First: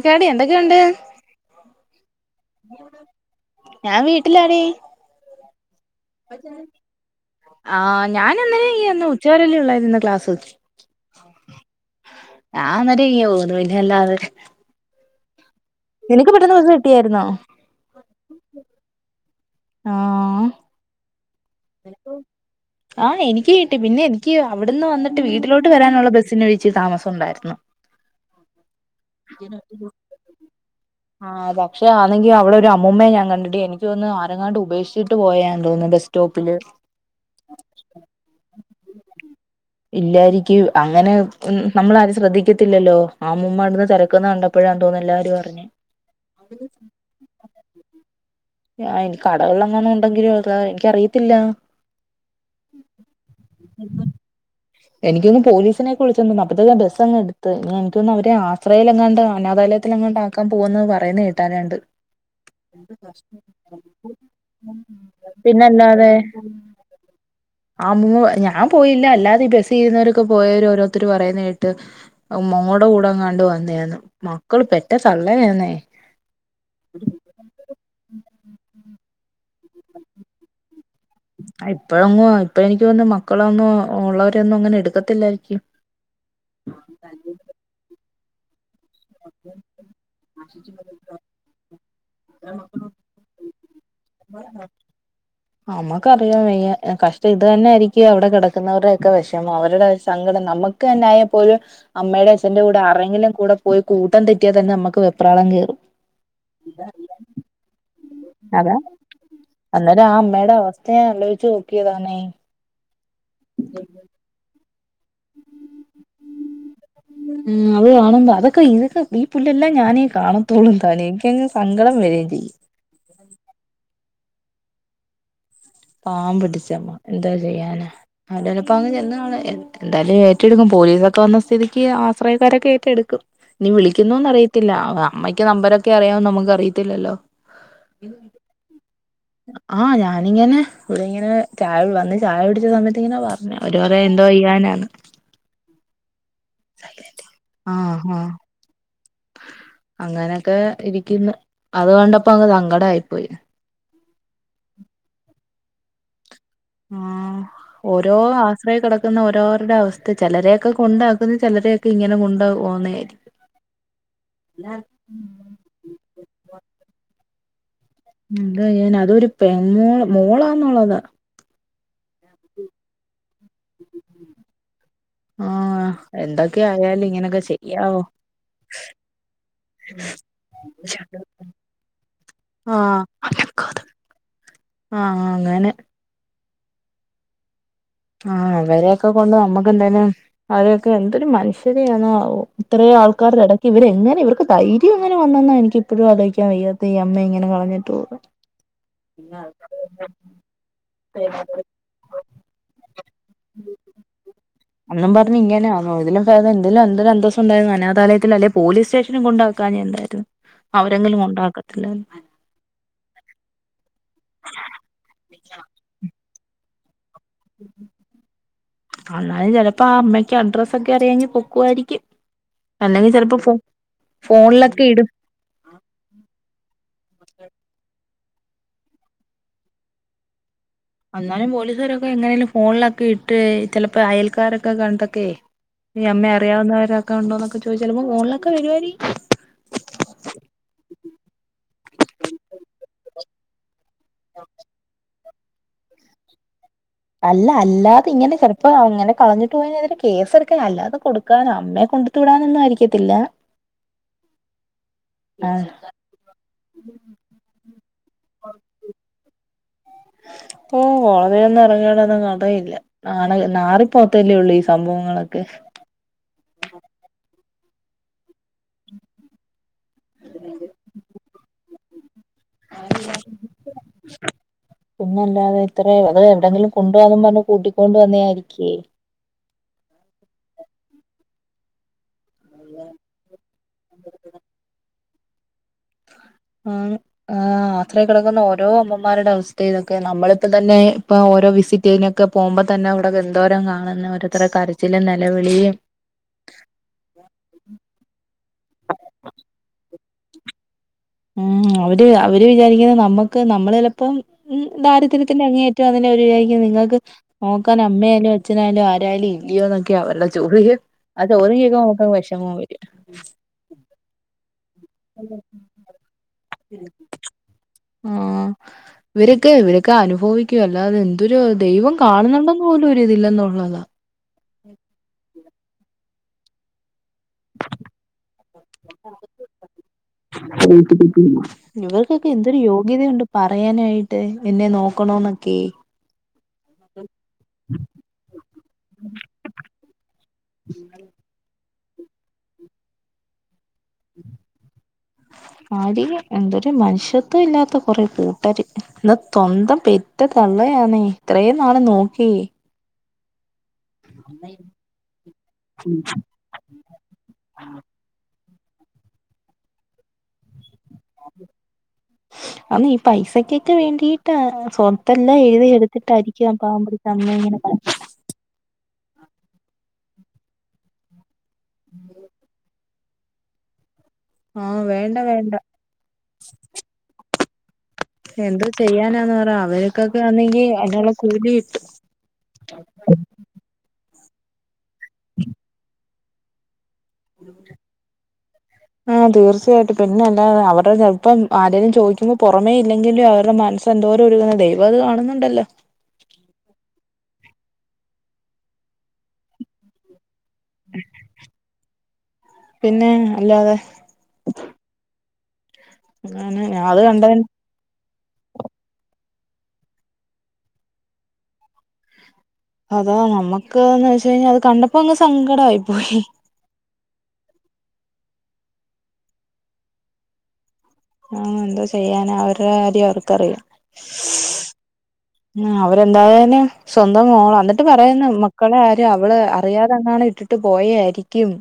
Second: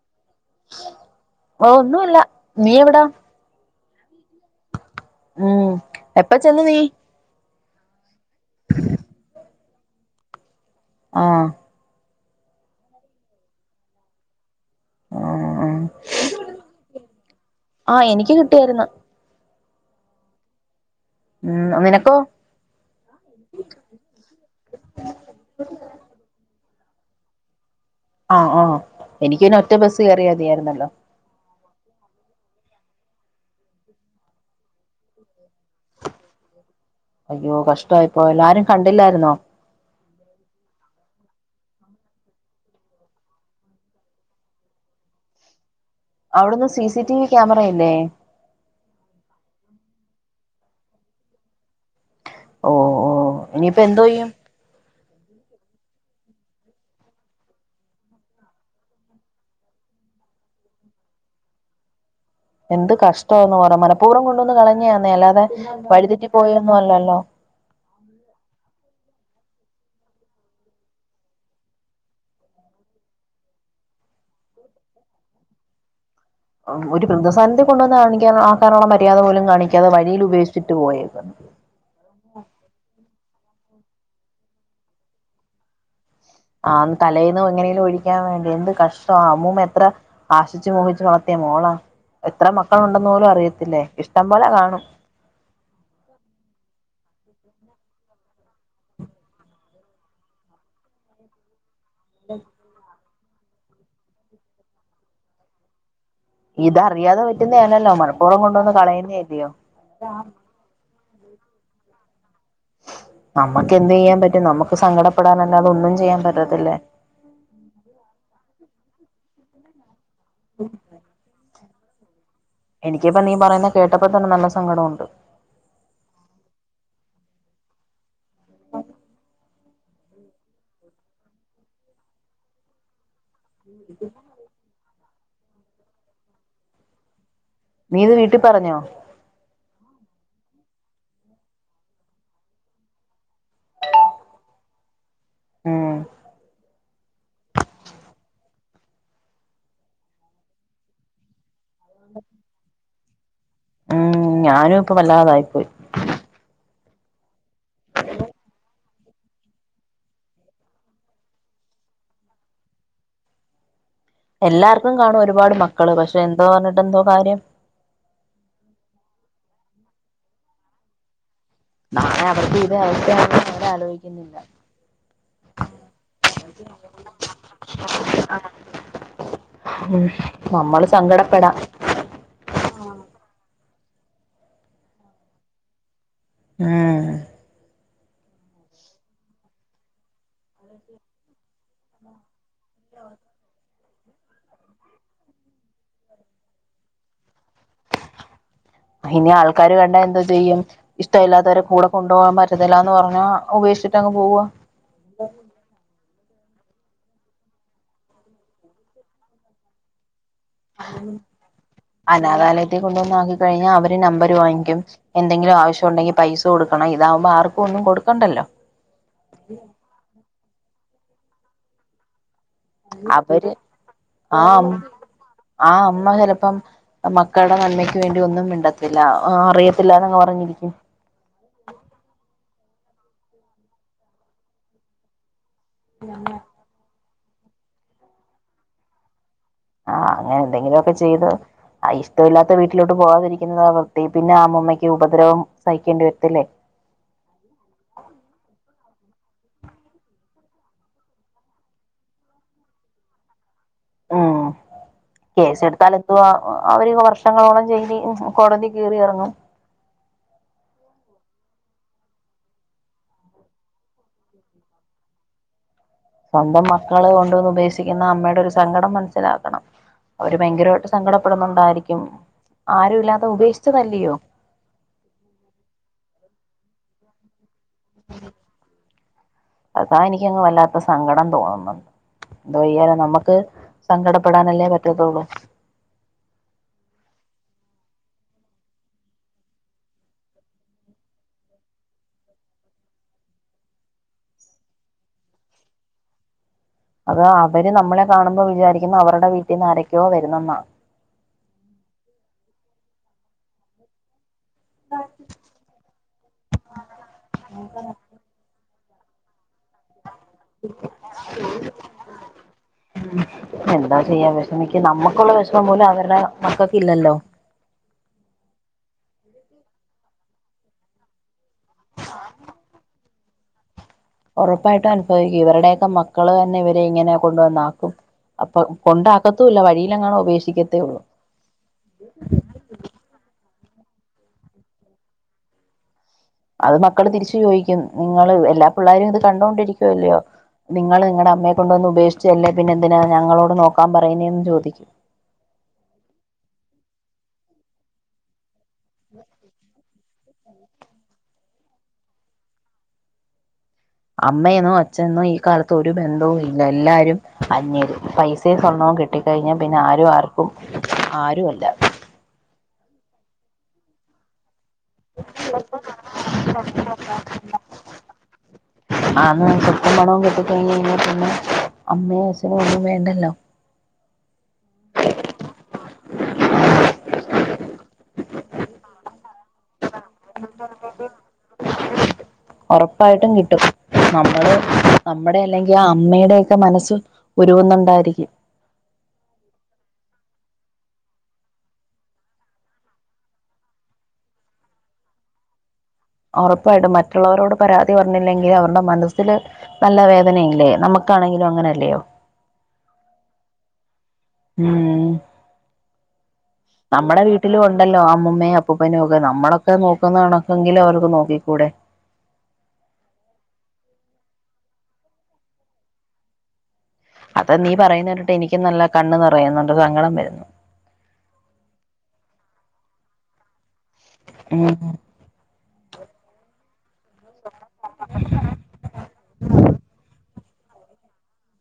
ക്കാടി എന്തൊക്കെയുണ്ട്, ഓ ഒന്നുല്ല നീ എവിടാ ഞാൻ വീട്ടിലാടി, ഉം എപ്പ ചെന്ന് നീ? ആഹ്, ഞാനെന്നേര ഇങ്ങു വന്നു ഉച്ചവരല്ലേ ഉള്ളായിരുന്നു ക്ലാസ്, ആഹ്, ഞാൻ ഒന്നരയ്യപോന്ന് പിന്നല്ലാതെ, ആഹ്, ആഹ് നിനക്ക് പെട്ടെന്ന് ബസ്സ് കിട്ടിയായിരുന്നോ? ആഹ്, എനിക്ക് കിട്ടിയായിരുന്നു. ആഹ്, ഉം നിനക്കോ ഏടപ്പോയ്? ആഹ് എനിക്ക് കിട്ടി പിന്നെ എനിക്ക് അവിടുന്ന് വന്നിട്ട് വീട്ടിലോട്ട് വരാനുള്ള ബസ്സിന് വിഴിച്ച് താമസം ഉണ്ടായിരുന്നു, ആഹ് ആഹ്, എനിക്കിപിന്നെ ഒറ്റ ബസ്സ് കയറിയാ മതിയാരുന്നല്ലോ, ആ് പക്ഷേ ആനങ്കിൽ അവിടെ ഒരു അമ്മൂമ്മയെ ഞാൻ കണ്ടിട്ട് എനിക്ക് തോന്ന് ആരെങ്ങാണ്ട് ഉപേക്ഷിച്ചിട്ട് പോയാൻ തോന്നുന്നു ബസ് സ്റ്റോപ്പില് അയ്യോ കഷ്ടായിപ്പോയല്ലൊ ആരും കണ്ടില്ലായിരുന്നോ? ഇല്ലായിരിക്കും അങ്ങനെ നമ്മള ആരും ശ്രദ്ധിക്കത്തില്ലല്ലോ ആ മ്മൂമ അടെന്ന് തിരക്കുന്ന കണ്ട പ്പഴാന്തോന്നു എല്ലാരും അറിഞ്ഞെ, അവിട്ന്ന് സി സി ടി വി ക്യാമറയില്ലേ? ആഹ്, എനി കടകൾലെങ്ങാനും ഉണ്ടെങ്കിലും എനിക്കറിയത്തില്ല. ഓഹ് ഓഹ് ഇനിയിപ്പ എന്തോ ചെയ്യും? എനിക്കോന്ന് പോലീസിനെക്കെവിളിചെന്ന് അപ്പോഴത്തെക്കെ ബസ്സങ് എടുത്ത് ഇനി എനിക്കോന്ന് അവരു ആശ്രയിലെങ്ങാണ്ട അനാഥാലയത്തില എങ്ങാണ്ടാ ക്കാൻ പോകുന്നത് പറയുന്നത് കേട്ടാലുണ്ട്, എന്ത് കഷ്ടാന്ന് പറയാ മനഃപൂർവ്വം കൊണ്ടുവന്ന് കളഞ്ഞന്നേ അല്ലാതെ പിന്നല്ലാതെ വഴുതെറ്റി പോയൊന്നും അല്ലല്ലോ, ആ അമ്മൂമ്മ ഞാൻ പോയില്ല അല്ലാതെ ബസ് ഇരുന്നവരൊക്കെ പോയവരോരുത്തർ പറയുന്ന കേട്ട്, മോൾടെ കൂടെങ്ങാണ്ട് വന്നെയാന്ന് മക്കള് പെറ്റ തള്ളനാന്നേ, ഒരു വൃദ്ധസദനത്തിൽ കൊണ്ടുവന്ന് കാണിക്കാൻ ആക്കാനുള്ള മര്യാദ പോലും കാണിക്കാതെ വഴീല് ഉപേക്ഷിച്ചിട്ട് പോയേക്ക്ന്ന് ആഹ് ഇപ്പഴെങ്ങും ഇപ്പ എനിക്ക് തോന്നുന്നു മക്കളൊന്നും ഉള്ളവരെയൊന്നും ഇങ്ങനെ എടുക്കത്തില്ലായിരിക്കും. ആന്ന് തലേന്ന് എങ്ങനേലും ഒഴിക്കാൻ വേണ്ടി എന്ത് കഷ് ട്ടാ ആ അമ്മൂമ്മ എത്ര ആശിച്ചു മോഹിച്ച് വളർത്തിയ മോളാ എത്ര മക്കളുണ്ടെന്ന് പോലും അറിയത്തില്ലേ ഇഷ്ടം പോലെ കാണും [unintelligible] നമ്മക്കറിയാൻ വയ്യ കഷ്ടം ഇത് തന്നെ ആയിരിക്കും അവിടെ കെടക്കുന്നവരുടെയൊക്കെ വെഷമോ അവരുടെ സങ്കടം നമ്മ ക്ക് തന്നായാപ്പോലും അമ്മേടേം അച്ഛന്റെ കൂടെ ആർടേങ്കിലും കൂടെ പോയി കൂട്ടം തെറ്റിയാൽ തന്നെ നമ്മക്ക് വെപ്രാളം കേറും ഇത് അറിയാതെ പറ്റുന്ന അല്ലല്ലോ മനപ്പൂർവം കൊണ്ട് വന്ന് അതാ കളയുന്ന അല്ലിയോ [unintelligible] ആലോയ്ച്ചു നോക്കിയതാണേ ഇപ്പൊ അമ്മക്ക് എന്ത് ചെയ്യാൻ പറ്റും നമുക്ക് സങ്കടപ്പെടാനല്ലാത ഒന്നും ചെയ്യാൻ പറ്റത്തില്ല ഉം അത് കാണുമ്പോ അതൊക്കെ ഇതൊക്കെ ഈ പുല്ലെല്ലാം ഞാനേ കാണത്തോള് താനേ എനിക്കങ്ങ് സങ്കടം വെരേം ചെയ്യും എനിക്കിപ്പ നീ പറയുന്ന കേട്ടപ്പോ തന്നെ നല്ല സങ്കടം ഒണ്ട് പാവം പിടിച്ച അമ്മ എന്തൊ ചെയ്യാനാ അവ്ടെ ഇനിപ്പങ്ങ് ചെന്ന് കാണും എ എന്തായാലും ഏറ്റെടുക്കും പോലീസൊക്കെ വന്ന സ്ഥിതിക്ക് ആശ്രയക്കാരൊക്കെ ഏറ്റെടുക്കും ഇഞ്ഞി വിളിക്കുന്നോന്ന് അറിയ ത്തില്ല അ അമ്മയ്ക്ക് നമ്പരൊക്കെ അറിയാന്ന് നമ്മക്ക് അറിയത്തില്ലല്ലോ നീയിത് വീട്ടി പറഞ്ഞോ ആഹ് ഞാനിങ്ങനെ ഇവിടെ ഇങ്ങനെ ചായ വന്ന് ചായ കുടിച്ച സമയത്ത് ഇങ്ങനാ പറഞ്ഞേ അവര് പറയാ എന്തോ ചെയ്യാനാന്ന് ഉം സൈലന്റാ ആഹ് ആഹ് അങ്ങനെയൊക്കെ ഇരിക്കുന്ന് അതുകൊണ്ടപ്പോ അങ്ങ് സങ്കടായിപ്പോയി ഉം ഞാനും ഇപ്പൊ വല്ലാതായി പോയി ആഹ് ഓരോ ആശ്രയേ കെടക്കുന്ന ഓരോരുടെ അവസ്ഥ ചെലരെയൊക്ക കൊണ്ടാക്കുന്ന് ചെലരെ ക്ക് ഇങ്ങനെ കൊണ്ട് പോകുന്നേരി എല്ലാർക്കും കാണും ഒരുപാട് മക്കള് പക്ഷെ എന്തോ പറഞ്ഞിട്ട് എന്തോ കാര്യം മ്ഹ് എന്തൊ ചെയ്യാനാ അതൊരു പെ മോ മോളാന്നൊള്ളതാ നാളെ അവർക്കും ഇതേ അവസ്ഥ ആവുംന്ന് അവര് ആലോയിക്കുന്നില്ല ആഹ് എന്തൊക്കെയായാലും ഇങ്ങനൊക്കെ ചെയ്യാവോ ഉം നമ്മള് സങ്കടപ്പെടാം ആഹ് അനക്കാതെ ആഹ് അങ്ങനെ ആഹ് ആഹ് അവരേക്ക കൊണ്ട് നമ്മക്ക് എന്തായാലും അവരൊക്കെ എന്തൊരു മനുഷ്യരാന്നാവോ ഇത്രേം ആൾക്കാരുടെ എടയ്ക്ക് ഇവരെങ്ങനെ ഇവർക്ക് ധൈര്യ ര്യം എങ്ങനെ വന്നെന്നാ എനിക്കിപ്പഴും അലോയിക്കാൻ വയ്യാത്തെ ഈ അമ്മയെ ഇങ്ങനെ കളഞ്ഞി അയിന് ആൾക്കാര് കണ്ടാ എന്തോ ചെയ്യും ഇഷ്ടമില്ലാത്തവരെ കൂട കൊണ്ടോവാൻ പറ്റത്തില്ലാന്ന് പറഞ്ഞാ ഉപേക്ഷിച്ചിട്ടങ്ങ് പോവ്വാ എന്നും പറഞ്ഞ് ഇങ്ങനാന്നോ ഇതിലും ഭേദം ഇതിലും എന്തൊരു അന്തസുണ്ടായിരുന്ന് അനാഥാലയത്തില് അല്ലെ പോലീസ് സ്റ്റേഷനില് കൊണ്ടാക്കാഞ്ഞെ എന്താർ [unintelligible] അനാഥാലയ ത്തി കൊണ്ടോന്നാക്കി കഴിഞ്ഞാ അവര് നമ്പര് വാങ്ങിക്കും എന്തെങ്കിലും ആവശ്യോണ്ടെങ്കി പൈസ കൊടുക്കണം ഇതാവുമ്പോ ആർ ക്കും ഒന്നും കൊടുക്കണ്ടല്ലോ അന്നാലും ചെലപ്പോ ആ അമ്മക്ക് അഡ്രസ്സ് ഒക്കെ അറിയാങ്കി പൊക്കുവായിരിക്കും അല്ലെങ്കി ചെലപ്പോ അവര് ഫോ ഫോണിലൊക്കെ ഇടുംൾ ആഹ് അമ്മ ചെലപ്പം മക്കൾടെ നന്മയ്ക്ക് വേണ്ടി ഒന്നും മിണ്ടത്തില്ല ആഹ് അറിയത്തില്ലാന്നങ് പറഞ്ഞിരിക്കും എന്നാലും പോലീസുകാരൊക്കെ എങ്ങനേലും ഫോണിലൊക്കെ ഇട്ട് ചെലപ്പോ അയൽക്കാരൊക്കെ കണ്ടൊക്കെയെ ഈ അമ്മേ അറിയാവുന്നവരൊക്കെ ഉണ്ടോന്നക്ക ചോദിച്ചാല് മൊ മോളിലേക്കാ വരുവായിരി ആഹ് അങ്ങനെ എന്തെങ്കിലൊക്കെ ചെയ്ത് ഇഷ്ടമില്ലാത്ത വീട്ടിലോട്ട് പോവാതിരിക്കുന്നതാണ് ത് പിന്നെ ആഹ് അമ്മൂമ്മയ്ക്ക് ഉപദ്രവം സഹിക്കേണ്ടി വര്ത്തില്ലേ. അല്ല അല്ലാതെ ഇങ്ങനെ ചെല്‌പോ അങ്ങനെ കളഞ്ഞിട്ട് പോയതിന് ഇതിന് കേസെടുക്കാൻ അല്ലാതെ കൊടുക്കാനും അമ്മയെ കൊണ്ട് തുടങ്ങുന്ന ആയിരിക്കത്തില്ല ഉം ആ കേസ് എടുത്താല് ന്തുവാ അവര് വർഷങ്ങളോളം ജയില് കോടതി കേറി എറങ്ങും. ഓഹ് ഹോടതിയൊന്നും എറങ്ങ്ണ തൊന്ന് അറിയില്ല. ആണ് നാറി പോവെത്തെല്യെ ഒള്ളൂ ഈ സംഭവങ്ങളൊക്കെ. സ്വന്തം മക്കള് കൊണ്ടുവന്ന് ഉപേക്ഷിക്കുന്ന അമ്മയുടെ ഒരു സങ്കടം മനസ്സിലാക്കണം. അവര് ഭയങ്കരവായിട്ട് സങ്കടപ്പെടുന്നുണ്ടായിരിക്കും ആരും ഇല്ലാതെ ഉപേക്ഷിച്ചതല്ലയോ. പിന്നല്ലാതെ ഇത്ര അത് എവിടെങ്കിലും കൊണ്ടോവാം പറഞ്ഞ് കൂട്ടിക്കൊണ്ട് വന്നേ ആയിരിക്കേ. അതാ എനിക്കങ്ങ് വല്ലാത്ത സങ്കടം തോന്നുന്നത്. എന്തോ ചെയ്യാനാ നമ്മക്ക് സങ്കടപ്പെടാനെല്ലേ പറ്റത്തൊള്ളു. ആണ്. ആഹ് ആത്രി കിടക്കുന്ന ഓരോ അമ്മമാരുടെ അവസ്ഥ ഇതൊക്കെ നമ്മളിപ്പം തന്നെ ഇപ്പൊ ഓരോ വിസിറ്റ് ചെയ്ണെ ക്കെ പോകുമ്പോ തന്നെ അവിടൊക്കെ എന്തോരം കാണുന്ന ഓരോരുത്തരെ കരച്ചിലും നെലവിളിയും. അത് അവര് നമ്മളെ കാണുമ്പോ വിചാരിക്കുന്ന് അവരുടെ വീട്ടിന്ന് ആരക്യോ വരുന്നെന്ന. ഉം അവര് അവര് വിചാരിക്കുന്നത് നമ്മുക്ക് നമ്മൾ ചെലപ്പം. ഉം ദാരിദ്ര്യത്തിന്റെ അങ്ങെ അറ്റം [unintelligible] അതിന്റെ ഒര് ഏകീയത നിങ്ങൾക്ക് ഇല്ല. നോക്കാൻ അമ്മയാലും അച്ഛനായാലും ആരാലും ഇല്ലെയോ. ല്ല ജോലി [unintelligible] അത് നമുക്ക വെഷമം വരു. അന്താ ചെയ്യാ വെഷമിക്ക് നമ്മുക്കുള്ള വെഷമം പോലും അവരുടെ മക്കക്ക് ഇല്ലല്ലോ ആ ഇവരൊക്കെ ഇവരൊക്കെ അനുഭവിക്കും. അല്ലാതെ എന്തൊരു [unintelligible] ദൈവം കാണുന്നുണ്ടന്ന് പോലും ഒരിതില്ലന്നുള്ളതാ. ഒറപ്പായിട്ടും അനുഭവിക്കും ഇവരുടെയൊക്കെ മക്കള് തന്നെ ഇവരെ ഇങ്ങനെ. കൊണ്ടുവന്നാക്കും അപ്പൊ കൊണ്ടാക്കത്തൂല്ല വഴിയിലങ്ങണ ഉപേക്ഷിക്കത്തേ ഒള്ളൂ ഇവർക്കൊക്കെ എന്തൊരു യോഗ്യതയുണ്ട് പറയാനായിട്ട് എന്നെ നോക്കണോന്നൊക്കെ അത് മക്കള് തിരിച്ചു ചോദിക്കും ഇങ്ങള് എല്ലാ പിള്ളാരും ഇത് കണ്ടോണ്ടിരിക്കുവല്ലയോ. നിങ്ങൾ നിങ്ങളുടെ അമ്മയെ കൊണ്ടുവന്ന് ഉപേക്ഷിച്ചല്ലേ പിന്നെ എന്തിനാണ് ഞങ്ങളോട് നോക്കാൻ പറയുന്നേന്ന് ചോദിക്കും ആര് എന്തരു മനുഷ്യത്വ ഇല്ലാത്ത കുറെ കൂട്ടർ എന്നാ സ്വന്തം പ ഇറ്റ തള്ളയാണ് ഇത്രയും നാള് നോക്കി. അമ്മയെന്നോ അച്ഛനെന്നോ ഈ കാലത്ത് ഒരു ബന്ധവും ഇല്ല എല്ലാരും അയ്രും പൈസയും സ്വർണവും കിട്ടിക്കഴിഞ്ഞാ പിന്നെ ആരും ആർക്കും ആരു അല്ല. അപ്പ ഈ പൈസക്കൊക്കെ വേണ്ടിട്ടാ. ഇതെല്ലാം എഴുതി എട്ടിരിക്കും ഞാൻ ൻമ്പ പാമ്പ് പിടിച്ച അ ഇങ്ങനെ. ആന്ന് സ്വപ്പം പണവും കിട്ട കഴിഞ് കഴിഞ്ഞാൽ പിന്നെ അമ്മയും അച്ഛന ഒന്നും വേണ്ടെല്ലോ ആഹ് വേണ്ടവേണ്ട എന്ത്തു ചെയ്യാനാന്ന് പറ അവേർക്കൊക്കെ വന്നെങ്കി അയ്നുള്ള കൂലി കിട്ടും ഒറപ്പായിട്ടും കിട്ടും. നമ്മള് നമ്മുടെ അല്ലെങ്കിൽ ആ അമ്മയുടെൊക്കെ മനസ്സ്. ഉരുകുന്നുണ്ടായിരിക്കും. ആഹ് തീർച്ചയായിട്ടും പിന്നെ അല്ലാ അവരുടെ ഇപ്പം ആരേലും ചോദിക്കുമ്പോൾ പുറമേ ഇല്ലെങ്കിലും അവരുടെ ചെന്തോര് ഒരുങ്ങുന്നതെദൈവം അത് കാണുന്നുണ്ടല്ലോ ഒറപ്പായിട്ടു മറ്റുള്ളവരോട് പരാതി പറഞ്ഞില്ലെങ്കിൽ അവരുടെ മനസ്സിില് നല്ല വേദനയില്ലേ. നമുക്കാണെങ്കിലും അങ്ങന അല്ലെയോ. പിന്നെ അല്ലാതെ ഉം ഞാൻ അത് നമ്മടെ കണ്ടതിന് വീട്ടില് കൊണ്ട് ഉണ്ടല്ലോ അമ്മൂയും അപ്പൂപ്പനും ഒക്കെ നമ്മളൊക്കെ നോക്കുന്നതണക്കെങ്കിലും അവർക്ക് നോക്കിക്കൂടെ. അതാ നമുക്ക്ന്ന് വെച്ച കഴിഞ്ഞാൽ അത് കണ്ടപ്പോ അങ്ങ് സങ്കടയി പോയി അത് നീ പറയുന്ന കേട്ട് എനിക്കും നല്ല കണ്ണ ന്ന് പററയുന്നുണ്ട് സങ്കടം വരുന്നു. ആ എന്താ ചെയ്യാന അവരു കാര്ം അവർക്കറിയാം. ആഹ് ഉ അവര് എന്തായാലും സ്വന്തം മോളാ എന്നിട്ട് പറയുന്നെ മക്കളെ ആരും അവള് അറിയാതെന്നാണ് ഇട്ടിട്ട് പോയയിരിക്കും-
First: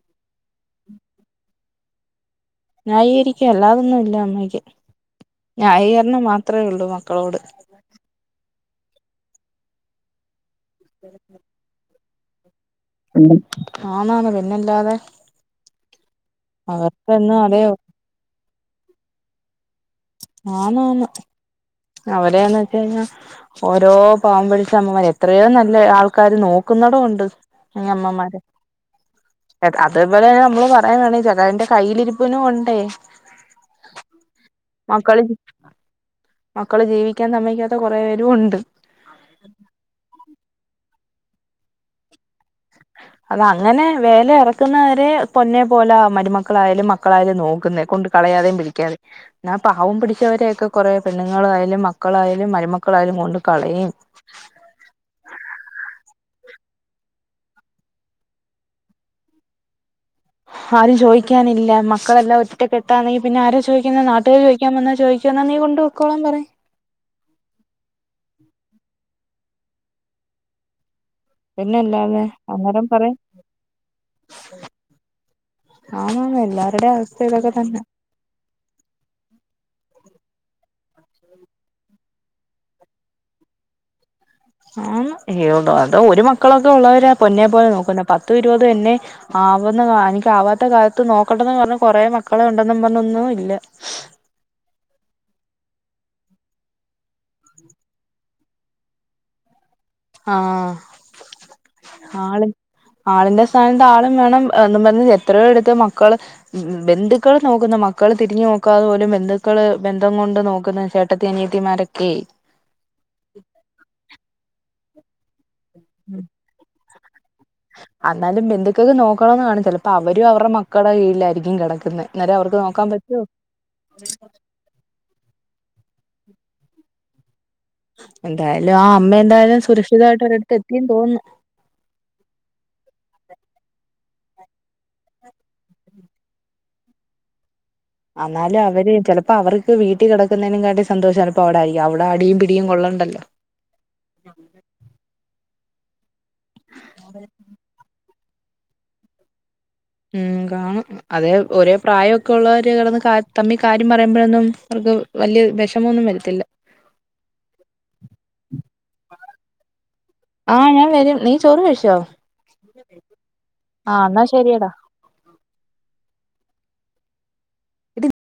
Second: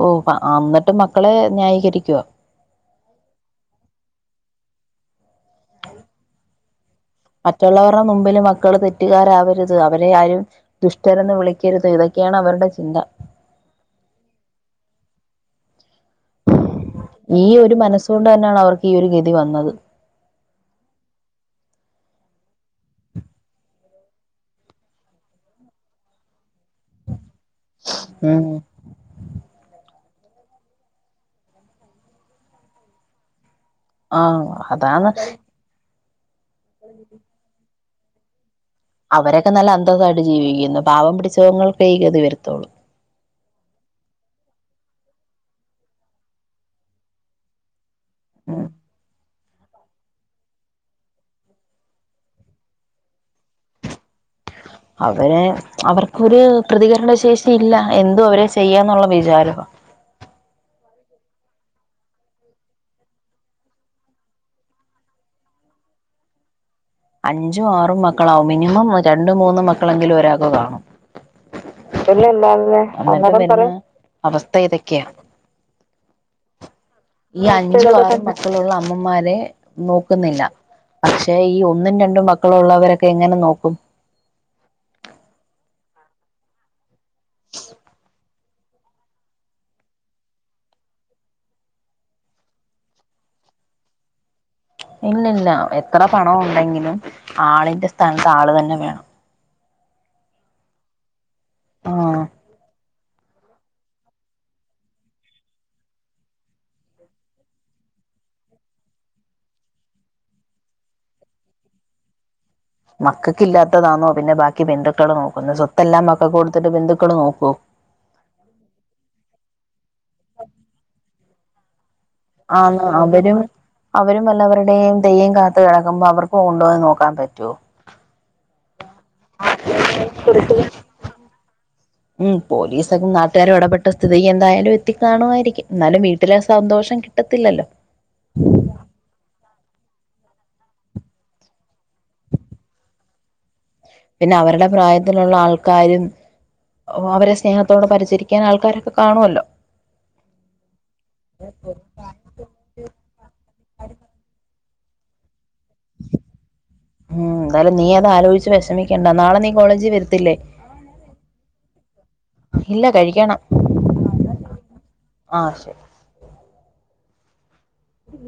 ഓഹ് അ എന്നിട്ടും മക്കളെ ന്യായീകരിക്കുവ ന്യായീകരിക്ക അല്ലാതൊന്നുയില്ല അമ്മയ്ക്ക് ന്യായീകരണം മാത്രമേയുള്ളൂ മക്കളോട് മറ്റുള്ളവരുടെ മുമ്പില് മക്കള് തെറ്റുകാരാവരുത് അവരെ ആരും ദുഷ്ടരെന്ന് വിളിക്കരുത് ഇതൊക്കെ - ഇത്‌യൊക്കെയാണ് അവരുടെ ചിന്ത ആന് ആന് പിന്നെല്ലാതെ ഈ അതേ ഒരു മനസ്സു കൊണ്ട് തന്നെയാണ് അവർക്ക് ഈ ഒരു ഗതി വന്നത് ആന് ആന് അവടെയെന്ന് വെച്ച് കഴിഞ്ഞാൽ ഓരോ പാവം പിടിച്ച അമ്മമാര് എത്രയോ നല്ല ആൾക്കാര് നോക്കുന്നടം ഒണ്ട് അമ്മമാര് ഉം അതേപോലെ നമ്മള് പയാൻ ആണേ ചെലതിന്റ കയ്യിലിരിപ്പിനും ഉണ്ടേ ആഹ് അതാണ്- മക്കള് മക്കള് ജീവിക്കാൻ തമ്മേക്കാത്ത കൊറേ പേരും ഉണ്ട് അവരൊക്കെ നല്ല അന്തസായിട്ട് ജീവിക്കുന്നു പാവം പിടിച്ച ഇതിങ്ങക്കും ഈ ഗതി വരുത്തുള്ളൂ അത അങ്ങനെ വേല ഇറക്കുന്നവരെ പൊന്നെപോലെ മരുമക്കളായാലും മക്കളായാലും നോക്കുന്നെ കൊണ്ട്- കളയാതും ഉം പിടിക്കാതെ- ആ പാവം പിടിച്ചവരെയൊക്കെ കൊറെ പെണ്ണുങ്ങളായാലും മക്കളായാലും മരുമക്കളായാലും കൊണ്ട് കളയും അവര് അവർക്കൊരു പ്രതികരണ ശേഷി ഇല്ല എന്തും അവരെ ചെയ്യാന്നുള്ള വിചാരമാണ് ആരും ചോദിക്കാനില്ല മക്കളെല്ലാം ഒറ്റക്കെട്ടാണേ പിന്നെ ആരാ ചോദിക്കുന്നത് നാട്ടുകർ ചോദ- ചോദിക്കാൻ വന്നാ ചോദിക്കും എന്നാ നീ കൊണ്ട് പൊക്കോളാൻ പറയും അഞ്ചും ആറും മക്കളാവും മിനിമം രണ്ടും മൂന്നും മക്കളെങ്കിലും ഒരാൾക്ക് കാണും പിന്നല്ലാതെ അതല്ലേ ഇണ്ടാവുന്നെ അന്നേരം പറയും അവസ്ഥ ഇതൊക്കെയാ ആഹ് അത് തന്നെ എല്ലാവരുടെയും അവസ്ഥ ഈ ഇതൊക്കെ തന്നാ അഞ്ചു ആറും മക്കളുള്ള അമ്മമാരെ നോക്കുന്നില്ല പക്ഷേ ഈ- ഒന്നും രണ്ടും മക്കളും ഉള്ളവരൊക്കെ എങ്ങനെ നോക്കും ആന് അതോ ഒരു മക്കളൊക്കെ ഉള്ളവരാ പൊന്നെ പോലെ നോക്കുന്ന പത്ത് ഇരുപത് എന്നെ- ആവുന്ന കാലത്ത് എനിക്കാവാത്ത കാലത്ത് നോക്കണ്ടന്ന് പറഞ്ഞ കൊറെ മക്കളെ ഒണ്ടെന്നും പറഞ്ഞൊന്നും ഇല്ല ഇല്ലയില്ല എത്ര പണം ഉണ്ടെങ്കിലും ആളിന്റെ സ്ഥാനത്ത് ആള് തന്നെ വേണം ആഹ് ആഹ് ആള് - ആളിന്റെ സ്ഥാനത് ആളും വേണം എന്നും പറഞ് എത്രയോ എടുത്ത് മക്കള്- ഉം ബന്ധുക്കൾ നോക്കുന്ന മക്കള് തിരിഞ്ഞു നോക്കാതെ പോലും ബന്ധുക്കള് ബന്ധം കൊണ്ട് നോക്കുന്നേനു വെച്ചാൽ - ചേട്ടത്തി അനിയത്തിമാരൊക്കെയെ മക്കൾക്ക് ഇല്ലാത്തതാണോ പിന്നെ ബാക്കി ബന്ധുക്കള് നോക്കുന്നു സ്വത്തെല്ലാം മക്കക്ക് കൊടുത്തിട്ട് ബന്ധുക്കള് നോക്കുവോ അന്നാലും ബന്ധുക്കൾക്ക് നോക്കണന്ന് കാണും ചെലപ്പോ അവരും അവരുടെ മക്കളുടെ കീഴിലായിരിക്കും കെടക്കുന്നത് ആഹ് അവരും അവരും വല്ലവരുടെയും - തെയ്യം കാത്തുകെടക്കുമ്പോ അവർക്ക് കൊണ്ടുപോയി നോക്കാൻ പറ്റുമോ എന്തായാലും ആ അമ്മ എന്തായാലും സുരക്ഷിതായിട്ട് ഒരിടുത്ത് എത്തിന്ന് തോന്നുന്നു ഉം പോലിസൊക്കെ നാട്ടുകാരും എടപെട്ട സ്ഥിതിക്ക് എന്തായാലും എത്തിക്കണുമായിയിരിക്കും എന്നാലും വീട്ടിലെ സന്തോഷം കി- കിട്ടത്തില്ലല്ലോ എന്നാലും അവര് ചെലപ്പോ അവർക്ക് വീട്ടി കെടക്കുന്നതിനും കാട്ടി സന്തോഷം ചെലപ്പോ അവിടെ ആയിരിക്കും അവിടെ അടിയും പിടിയും കൊള്ളണ്ടല്ലോ പിന്നെ അവരുടെ പ്രായത്തിലുള്ള ആൾക്കാരും അവരെ സ്നേഹ- അപ്പൊ അവിടെ പരിചരിക്കാൻ ആൾക്കാരൊക്കെ കാണുമല്ലോ ഉം കാണും അതേ ഒരേ പ്രായയൊക്കെ - ഒക്കള്ളവര് കെടന്ന് തമ്മി കാര്യം പറയുമ്പോഴൊന്നും അവർക്ക് വലിയ വിഷമൊന്നും വരത്തില്ല ഉം എന്താലും നീ അത് ആലോചിച്ച് വിഷമിക്കേണ്ട നാളെ നീ കോളേജിൽ വരു- ആഹ് ഞാൻ വരും നീ ചോറ് കഴിച്ചോആഹ് ഇല്ല കഴിക്കണം എന്നാൽ ശരിയടാ ആഹ് ശരി [unintelligible]